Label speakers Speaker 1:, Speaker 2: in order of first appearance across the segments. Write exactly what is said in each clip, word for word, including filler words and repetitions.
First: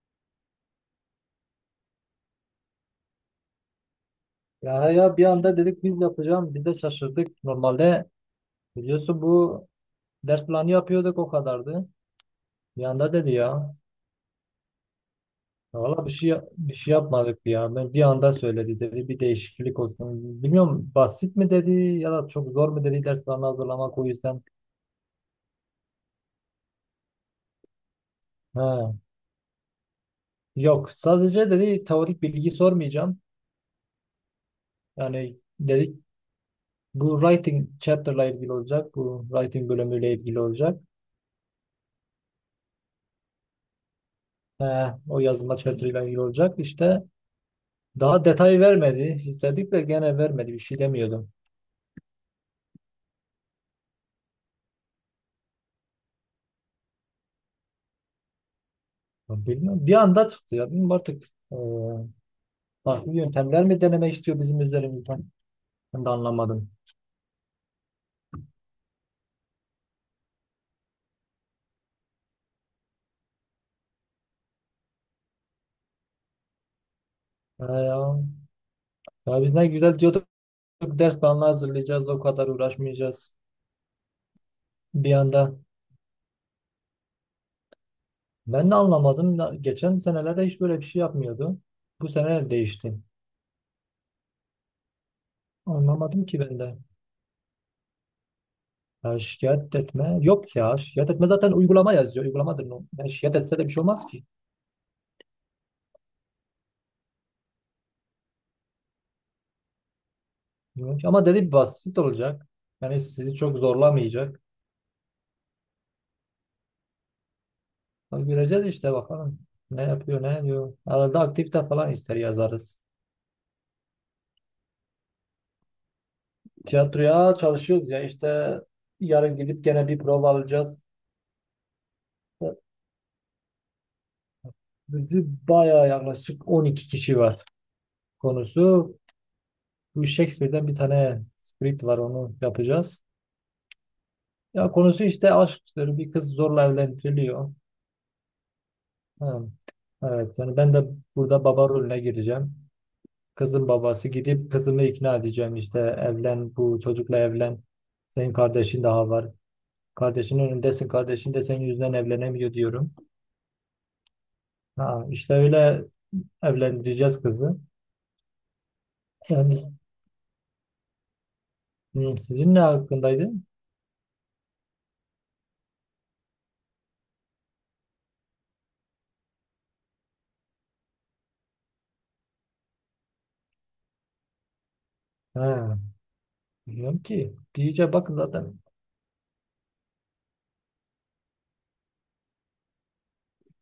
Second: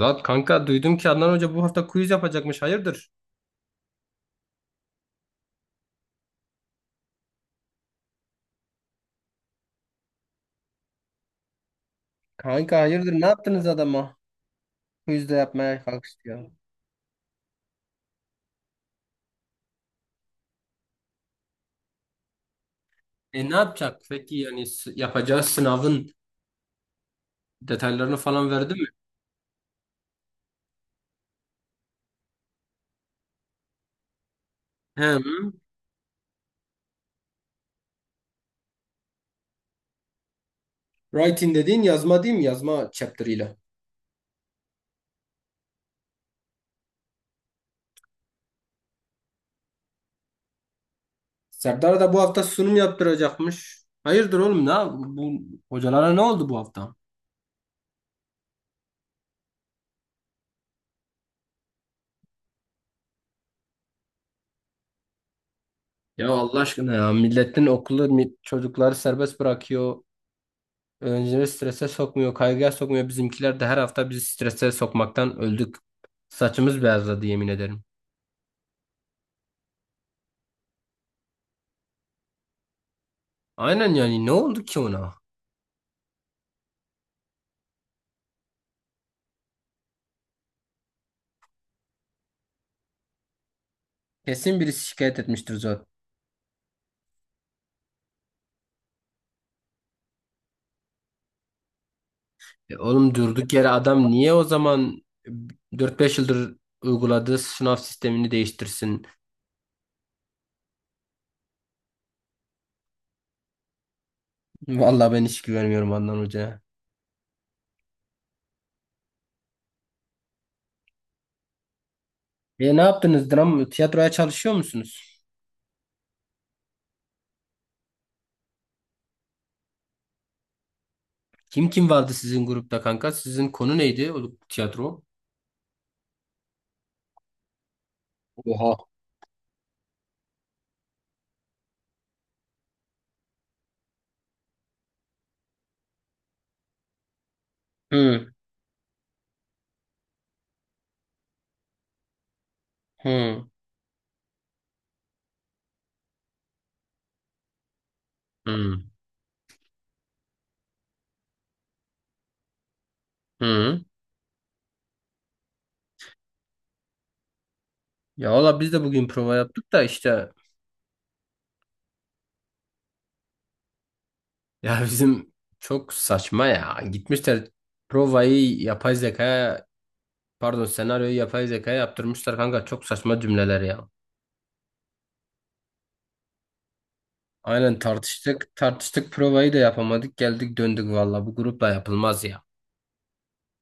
Speaker 1: Lan kanka duydum ki Adnan Hoca bu hafta quiz yapacakmış. Hayırdır?
Speaker 2: Ya ya bir anda dedik biz yapacağım. Biz de şaşırdık. Normalde biliyorsun bu ders planı yapıyorduk o kadardı.
Speaker 1: Kanka
Speaker 2: Bir
Speaker 1: hayırdır
Speaker 2: anda
Speaker 1: ne
Speaker 2: dedi
Speaker 1: yaptınız
Speaker 2: ya.
Speaker 1: adama? Quiz de yapmaya
Speaker 2: Valla bir şey
Speaker 1: kalkıştı.
Speaker 2: bir şey yapmadık ya. Ben bir anda söyledi dedi. Bir değişiklik olsun. Bilmiyorum basit mi dedi ya da çok zor mu dedi ders planı
Speaker 1: E ne
Speaker 2: hazırlamak
Speaker 1: yapacak?
Speaker 2: o
Speaker 1: Peki
Speaker 2: yüzden.
Speaker 1: yani s- yapacağı sınavın detaylarını falan verdi mi?
Speaker 2: Ha. Yok sadece dedi teorik bilgi sormayacağım. Yani
Speaker 1: Hem
Speaker 2: dedik bu writing chapter'la ilgili olacak. Bu writing bölümüyle ilgili olacak.
Speaker 1: writing dediğin yazma değil mi? Yazma chapter'ıyla.
Speaker 2: Ha, o yazma chapter'la ilgili olacak. İşte daha detay vermedi. İstedik de gene vermedi. Bir şey demiyordum.
Speaker 1: Serdar da bu hafta sunum yaptıracakmış. Hayırdır oğlum ne? yap- Bu hocalara ne oldu bu hafta?
Speaker 2: Ya bilmiyorum. Bir anda çıktı ya. Bilmiyorum artık e, farklı yöntemler mi deneme istiyor bizim üzerimizden? Ben de
Speaker 1: Ya Allah
Speaker 2: anlamadım.
Speaker 1: aşkına ya milletin okulu mi- çocukları serbest bırakıyor. Öğrencileri strese sokmuyor, kaygıya sokmuyor. Bizimkiler de her hafta bizi strese sokmaktan öldük. Saçımız beyazladı yemin
Speaker 2: Ya,
Speaker 1: ederim.
Speaker 2: ya. Ya biz ne güzel diyorduk. Ders planı hazırlayacağız. O kadar uğraşmayacağız.
Speaker 1: Aynen yani ne oldu ki
Speaker 2: Bir
Speaker 1: ona?
Speaker 2: anda. Ben de anlamadım. Na- Geçen senelerde hiç böyle bir şey yapmıyordu. Bu sene değişti.
Speaker 1: Kesin birisi şikayet etmiştir zaten.
Speaker 2: Anlamadım ki ben de. Ya şikayet etme. Yok ya. Şikayet etme zaten uygulama yazıyor. Uygulamadır.
Speaker 1: E
Speaker 2: O. Yani
Speaker 1: oğlum
Speaker 2: şikayet
Speaker 1: durduk
Speaker 2: etse de
Speaker 1: yere
Speaker 2: bir şey olmaz
Speaker 1: adam
Speaker 2: ki.
Speaker 1: niye o zaman dört beş yıldır uyguladığı sınav sistemini değiştirsin?
Speaker 2: Evet, ama dedi basit olacak. Yani sizi çok zorlamayacak.
Speaker 1: Vallahi ben hiç güvenmiyorum Adnan Hoca'ya.
Speaker 2: Bak göreceğiz işte bakalım. Ne yapıyor ne diyor. Arada aktivite falan ister
Speaker 1: E
Speaker 2: yazarız.
Speaker 1: ne yaptınız? Dram, tiyatroya çalışıyor musunuz?
Speaker 2: Tiyatroya çalışıyoruz ya işte yarın gidip gene bir prova alacağız.
Speaker 1: Kim kim vardı sizin grupta kanka? Sizin konu neydi o tiyatro?
Speaker 2: Bizi bayağı yaklaşık on iki kişi var.
Speaker 1: Oha.
Speaker 2: Konusu bu Shakespeare'den bir tane script var onu yapacağız. Ya konusu işte aşktır. Bir kız zorla evlendiriliyor.
Speaker 1: Hı,
Speaker 2: Ha, evet yani ben de burada baba rolüne gireceğim.
Speaker 1: hı,
Speaker 2: Kızın babası gidip kızımı ikna edeceğim işte evlen bu çocukla evlen. Senin
Speaker 1: hı,
Speaker 2: kardeşin daha var. Kardeşinin önündesin. Kardeşin de senin yüzünden evlenemiyor diyorum.
Speaker 1: hı.
Speaker 2: Ha, işte öyle evlendireceğiz kızı.
Speaker 1: Ya valla biz de bugün prova yaptık
Speaker 2: Yani
Speaker 1: da işte
Speaker 2: hı, sizin ne hakkındaydı?
Speaker 1: ya bizim çok saçma ya. Gitmişler provayı yapay zekaya pardon senaryoyu yapay zekaya yaptırmışlar kanka çok saçma cümleler ya.
Speaker 2: Ha, bilmiyorum ki. Bir
Speaker 1: Aynen
Speaker 2: iyice bakın
Speaker 1: tartıştık
Speaker 2: zaten.
Speaker 1: tartıştık provayı da yapamadık geldik döndük valla bu grupla yapılmaz ya.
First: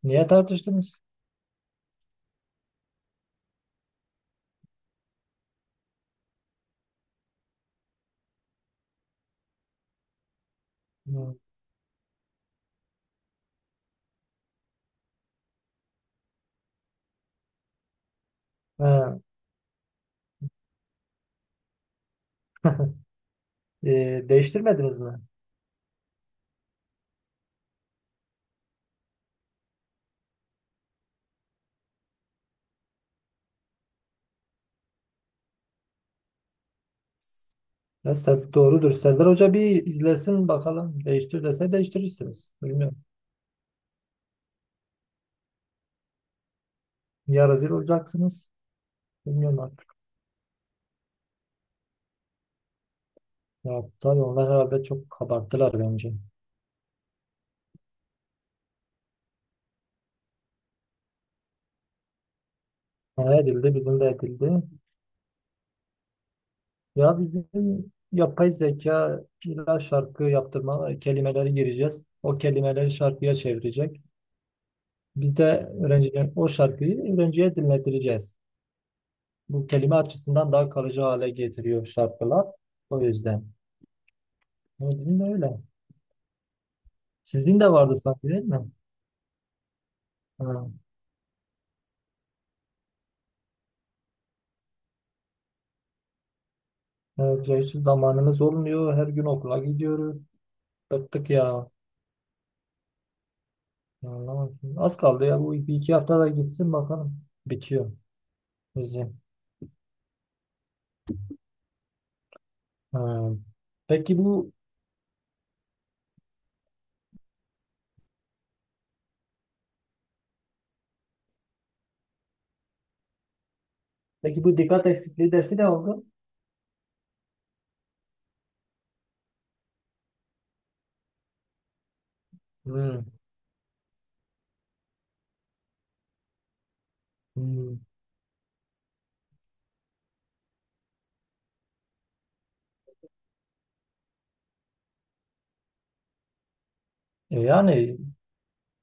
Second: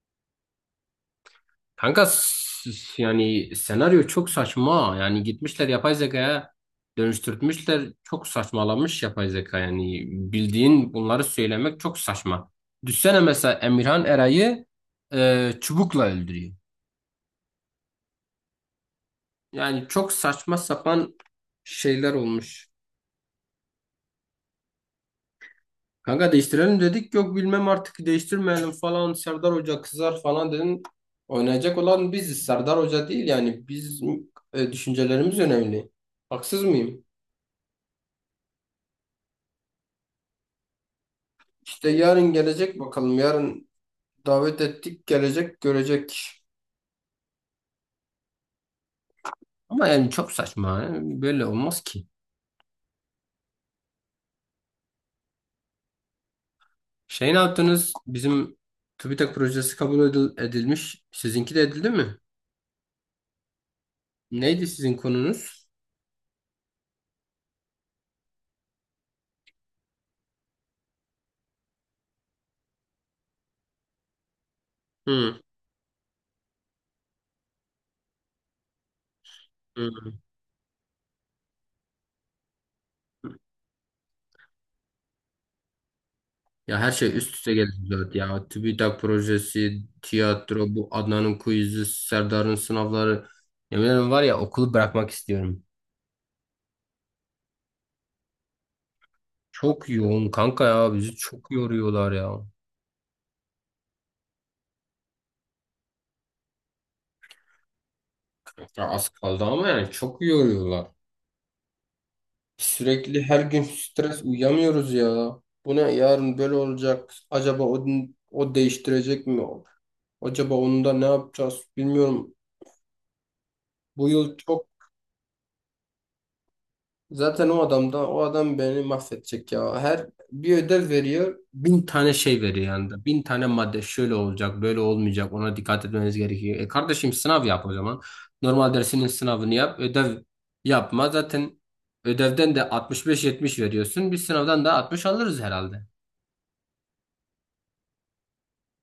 Speaker 2: Niye tartıştınız?
Speaker 1: Kanka s- s- yani senaryo çok saçma. Yani gitmişler yapay zekaya dönüştürtmüşler. Çok saçmalamış yapay zeka. Yani bildiğin bunları
Speaker 2: Hı.
Speaker 1: söylemek çok saçma. Düşsene mesela Emirhan Eray'ı e, çubukla öldürüyor.
Speaker 2: Ha.
Speaker 1: Yani çok saçma sapan şeyler olmuş.
Speaker 2: E, değiştirmediniz mi?
Speaker 1: Kanka değiştirelim dedik. Yok bilmem artık değiştirmeyelim falan. Serdar Hoca kızar falan dedin. Oynayacak olan biziz. Serdar Hoca değil yani. Biz e, düşüncelerimiz önemli. Haksız mıyım?
Speaker 2: Ya Ser- doğrudur. Serdar Hoca bir izlesin bakalım. Değiştir dese
Speaker 1: İşte yarın
Speaker 2: değiştirirsiniz.
Speaker 1: gelecek
Speaker 2: Bilmiyorum.
Speaker 1: bakalım. Yarın davet ettik gelecek görecek.
Speaker 2: Ya rezil olacaksınız. Bilmiyorum
Speaker 1: Ama
Speaker 2: artık.
Speaker 1: yani çok saçma. Yani böyle olmaz ki.
Speaker 2: Ya tabii onlar herhalde çok kabarttılar bence.
Speaker 1: Şey ne yaptınız? Bizim TÜBİTAK projesi kabul edil- edilmiş. Sizinki de edildi mi?
Speaker 2: Ne edildi, bizim de edildi.
Speaker 1: Neydi sizin konunuz?
Speaker 2: Ya bizim yapay zeka illa şarkı yaptırma kelimeleri gireceğiz. O kelimeleri şarkıya çevirecek. Biz
Speaker 1: Hı,
Speaker 2: de öğrenciler o şarkıyı öğrenciye dinletireceğiz. Bu kelime
Speaker 1: hı.
Speaker 2: açısından daha kalıcı hale getiriyor şarkılar. O yüzden. O yüzden de öyle.
Speaker 1: Ya her şey üst üste
Speaker 2: Sizin
Speaker 1: geldi
Speaker 2: de vardı
Speaker 1: zaten
Speaker 2: sanki değil
Speaker 1: ya.
Speaker 2: mi?
Speaker 1: TÜBİTAK projesi, tiyatro,
Speaker 2: Ha.
Speaker 1: bu Adnan'ın quiz'i, Serdar'ın sınavları. Yemin ederim var ya okulu bırakmak istiyorum.
Speaker 2: Evet, ya hiç zamanımız olmuyor. Her gün okula
Speaker 1: Çok
Speaker 2: gidiyoruz.
Speaker 1: yoğun kanka ya bizi
Speaker 2: Bıktık
Speaker 1: çok
Speaker 2: ya.
Speaker 1: yoruyorlar ya.
Speaker 2: Anlamadım. Az kaldı ya. Bu bir iki hafta da gitsin bakalım. Bitiyor
Speaker 1: Ya az
Speaker 2: bizim.
Speaker 1: kaldı ama yani çok yoruyorlar. Sürekli
Speaker 2: Ha.
Speaker 1: her gün
Speaker 2: Peki
Speaker 1: stres
Speaker 2: bu
Speaker 1: uyuyamıyoruz ya. Bu ne yarın böyle olacak. Acaba o, o değiştirecek mi? Acaba onu da ne yapacağız bilmiyorum. Bu yıl
Speaker 2: Peki bu
Speaker 1: çok
Speaker 2: dikkat eksikliği dersi ne oldu?
Speaker 1: zaten o adam da o adam beni mahvedecek ya. Her bir ödev veriyor. Bin tane şey veriyor
Speaker 2: Hmm,
Speaker 1: yanında. Bin tane madde şöyle olacak böyle olmayacak ona dikkat etmeniz gerekiyor. E kardeşim sınav yap o
Speaker 2: hmm.
Speaker 1: zaman. Normal dersinin sınavını yap ödev yapma. Zaten ödevden de altmış beş yetmiş veriyorsun. Biz sınavdan da altmış alırız herhalde.
Speaker 2: E yani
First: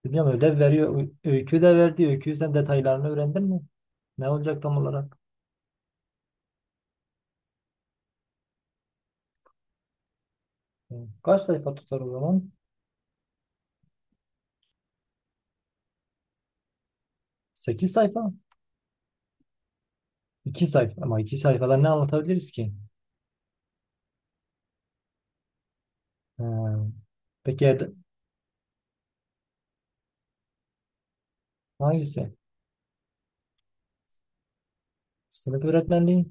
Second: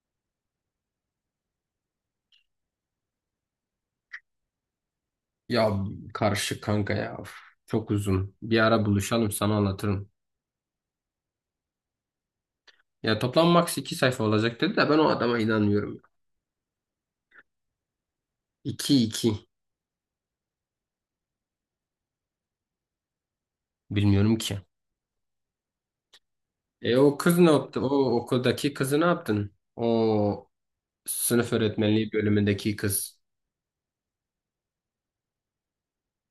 Speaker 2: bilmiyorum ödev veriyor. Ö- Öykü de verdi. Öykü sen detaylarını öğrendin mi? Ne olacak tam olarak?
Speaker 1: Ya karışık kanka ya. Of, çok uzun. Bir ara buluşalım sana anlatırım.
Speaker 2: Hmm. Kaç sayfa tutar o zaman?
Speaker 1: Ya toplam max iki sayfa olacak dedi de ben o adama inanmıyorum.
Speaker 2: Sekiz sayfa.
Speaker 1: İki iki
Speaker 2: iki sayfa. Ama iki sayfada ne anlatabiliriz ki?
Speaker 1: bilmiyorum ki.
Speaker 2: Ha.
Speaker 1: E o kız ne
Speaker 2: Peki
Speaker 1: yaptı? O
Speaker 2: ed-
Speaker 1: okuldaki kızı ne yaptın? O sınıf öğretmenliği
Speaker 2: hangisi?
Speaker 1: bölümündeki kız.
Speaker 2: Sınıf öğretmenliği?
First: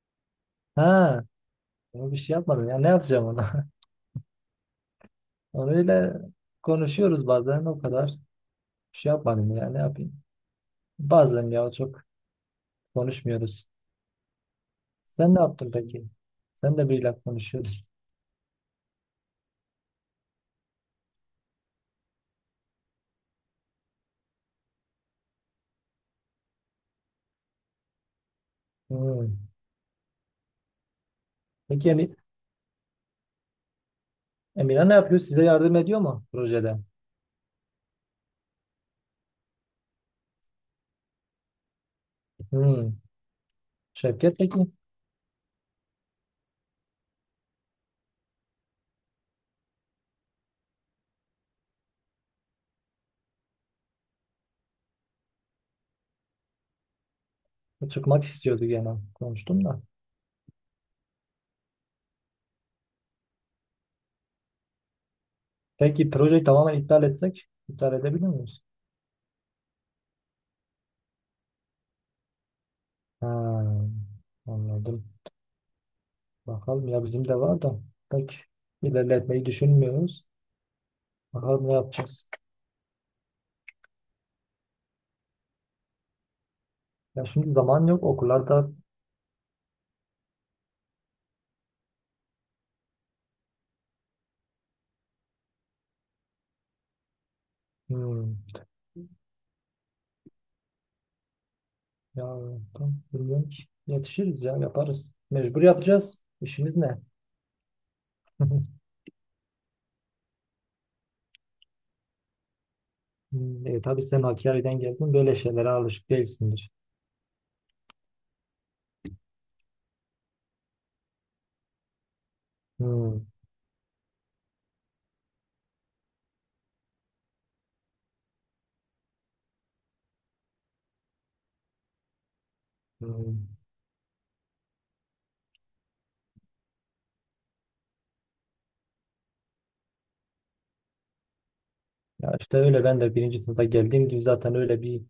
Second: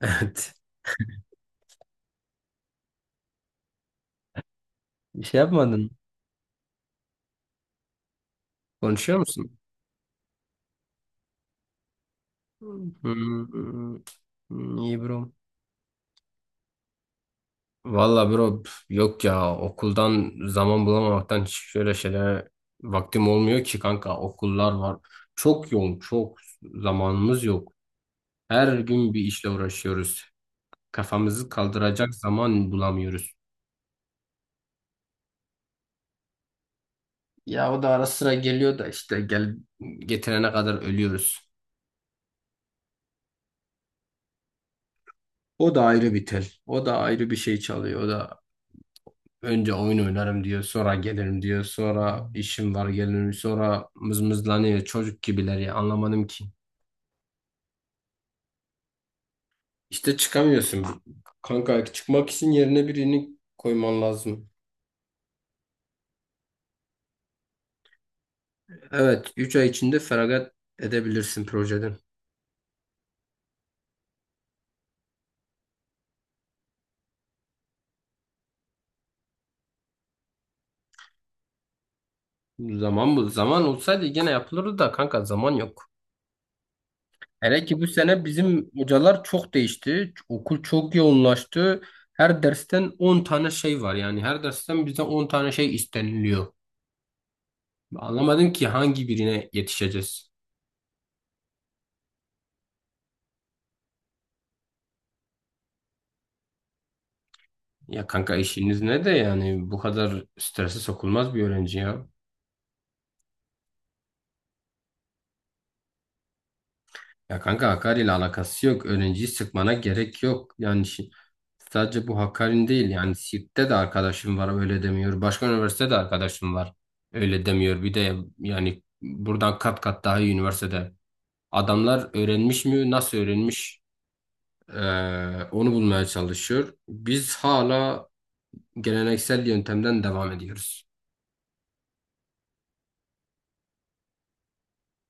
Speaker 1: Evet.
Speaker 2: Ha. Onu bir şey yapmadım. Ya ne yapacağım onu?
Speaker 1: Bir şey yapmadın.
Speaker 2: Öyle konuşuyoruz bazen o kadar. Bir şey
Speaker 1: Konuşuyor
Speaker 2: yapmadım
Speaker 1: musun?
Speaker 2: ya ne yapayım. Bazen ya çok konuşmuyoruz.
Speaker 1: Hmm, hmm, iyi bro.
Speaker 2: Sen ne yaptın peki? Sen de biriyle konuşuyordun.
Speaker 1: Valla bro pf, yok ya okuldan zaman bulamamaktan hiç şöyle şeylere vaktim olmuyor ki kanka okullar var. Çok yoğun çok zamanımız yok. Her gün bir
Speaker 2: Hmm.
Speaker 1: işle uğraşıyoruz. Kafamızı
Speaker 2: Peki
Speaker 1: kaldıracak
Speaker 2: Emi-
Speaker 1: zaman bulamıyoruz.
Speaker 2: Emine ne yapıyor? Size yardım ediyor mu projede?
Speaker 1: Ya o da ara sıra geliyor da işte gel getirene kadar ölüyoruz.
Speaker 2: Hmm. Şevket peki?
Speaker 1: O da ayrı bir tel. O da ayrı bir şey çalıyor. O da önce oyun oynarım diyor, sonra gelirim diyor, sonra işim var gelirim, sonra mızmızlanıyor. Çocuk gibiler ya anlamadım ki.
Speaker 2: O çıkmak istiyordu gene. Konuştum da.
Speaker 1: İşte çıkamıyorsun. Kanka çıkmak için yerine birini koyman lazım.
Speaker 2: Peki projeyi tamamen iptal etsek? İptal edebilir miyiz?
Speaker 1: Evet, üç ay içinde feragat edebilirsin projeden.
Speaker 2: Ha, anladım. Bakalım ya bizim de var da. Peki ilerletmeyi düşünmüyoruz. Bakalım ne yapacağız?
Speaker 1: Zaman bu. Zaman olsaydı gene yapılırdı da kanka zaman yok.
Speaker 2: Ya şimdi
Speaker 1: Hele ki bu
Speaker 2: zaman yok.
Speaker 1: sene bizim
Speaker 2: Okullarda.
Speaker 1: hocalar çok değişti. Okul çok yoğunlaştı. Her dersten on tane şey var. Yani her dersten bizden on tane şey isteniliyor. Anlamadım
Speaker 2: Hmm.
Speaker 1: ki hangi birine yetişeceğiz.
Speaker 2: Ya tam bilmiyorum ki. Yetişiriz ya yaparız. Mecbur yapacağız. İşimiz ne?
Speaker 1: Ya kanka işiniz ne de yani bu kadar strese sokulmaz bir öğrenci ya.
Speaker 2: Hmm. E, tabii sen Hakkari'den geldin. Böyle şeylere alışık değilsindir.
Speaker 1: Ya kanka Hakkari ile alakası yok. Öğrenciyi sıkmana gerek yok. Yani şi- sadece bu Hakkari'nin değil. Yani
Speaker 2: Hmm.
Speaker 1: Siirt'te de arkadaşım var öyle demiyor. Başka üniversitede de arkadaşım var öyle demiyor. Bir de yani buradan kat kat daha iyi üniversitede. Adamlar öğrenmiş mi nasıl
Speaker 2: Hmm.
Speaker 1: öğrenmiş eee, onu bulmaya çalışıyor. Biz hala geleneksel yöntemden devam ediyoruz.
Speaker 2: Ya işte öyle ben de birinci sınıfta geldiğim gibi zaten öyle bir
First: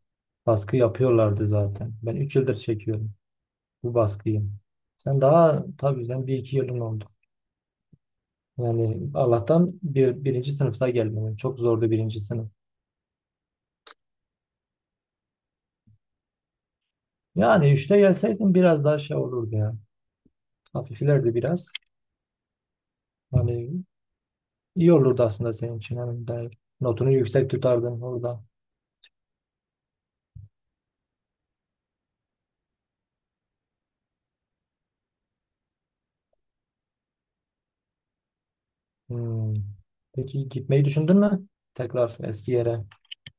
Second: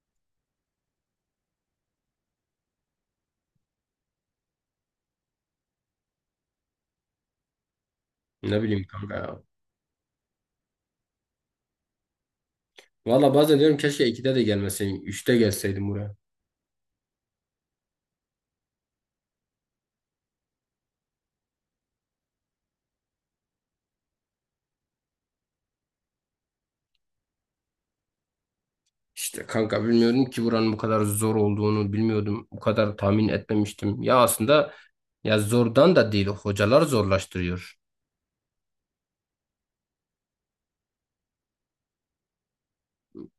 Speaker 2: baskı yapıyorlardı zaten. Ben üç yıldır çekiyorum bu baskıyı. Sen daha tabii sen bir iki yılın oldu.
Speaker 1: Ne bileyim
Speaker 2: Yani
Speaker 1: kanka ya.
Speaker 2: Allah'tan bir, birinci sınıfta gelmedin. Çok zordu birinci sınıf.
Speaker 1: Valla bazen diyorum keşke ikide de gelmeseydim. Üçte gelseydim buraya.
Speaker 2: Yani işte gelseydin biraz daha şey olurdu ya. Hafiflerdi biraz. Hani İyi olurdu aslında senin için. Hani de notunu yüksek tutardın orada.
Speaker 1: İşte kanka bilmiyorum ki buranın bu kadar zor olduğunu bilmiyordum. Bu kadar tahmin etmemiştim. Ya aslında ya zordan da değil hocalar zorlaştırıyor.
Speaker 2: Hmm. Peki gitmeyi düşündün mü? Tekrar eski yere.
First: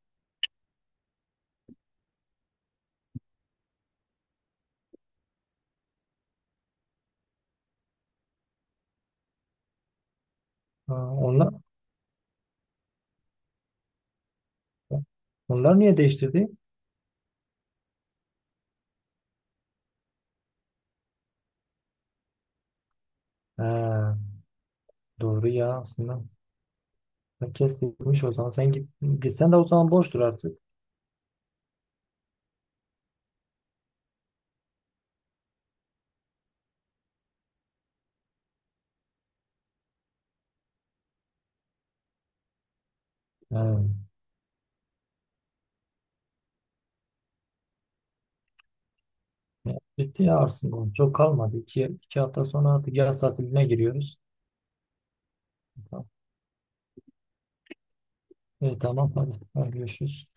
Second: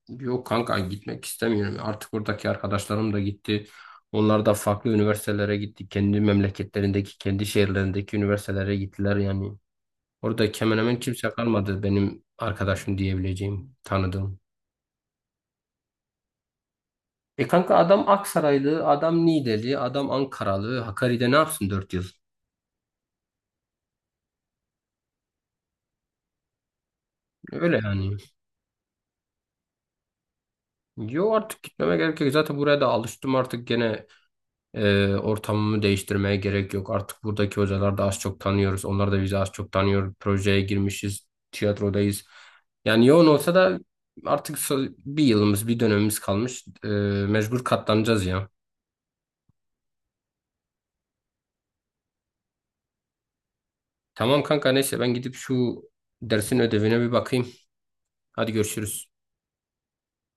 Speaker 1: Yok kanka gitmek istemiyorum. Artık buradaki arkadaşlarım da gitti. Onlar da farklı üniversitelere gitti. Kendi memleketlerindeki, kendi şehirlerindeki üniversitelere gittiler yani. Orada hemen
Speaker 2: Ha,
Speaker 1: hemen kimse
Speaker 2: onlar,
Speaker 1: kalmadı benim arkadaşım diyebileceğim, tanıdığım.
Speaker 2: onlar niye değiştirdi?
Speaker 1: E kanka adam Aksaraylı, adam Niğdeli, adam Ankaralı. Hakkari'de ne yapsın dört yıl?
Speaker 2: Ha, doğru ya aslında. Herkes
Speaker 1: Öyle yani.
Speaker 2: gitmiş o zaman. Sen git, gitsen de o zaman boştur artık.
Speaker 1: Yo artık gitmeme gerek yok. Zaten buraya da alıştım artık gene e, ortamımı değiştirmeye gerek yok. Artık buradaki hocalar da az çok tanıyoruz. Onlar da bizi az çok tanıyor. Projeye girmişiz. Tiyatrodayız. Yani yoğun olsa da
Speaker 2: Ha.
Speaker 1: artık so- bir yılımız bir dönemimiz kalmış. E, mecbur katlanacağız ya.
Speaker 2: Ya, bitti ya aslında. Çok kalmadı. İki, iki hafta sonra artık yaz tatiline giriyoruz.
Speaker 1: Tamam kanka neyse ben gidip şu dersin ödevine bir bakayım. Hadi
Speaker 2: Evet,
Speaker 1: görüşürüz.
Speaker 2: tamam hadi. Hadi görüşürüz.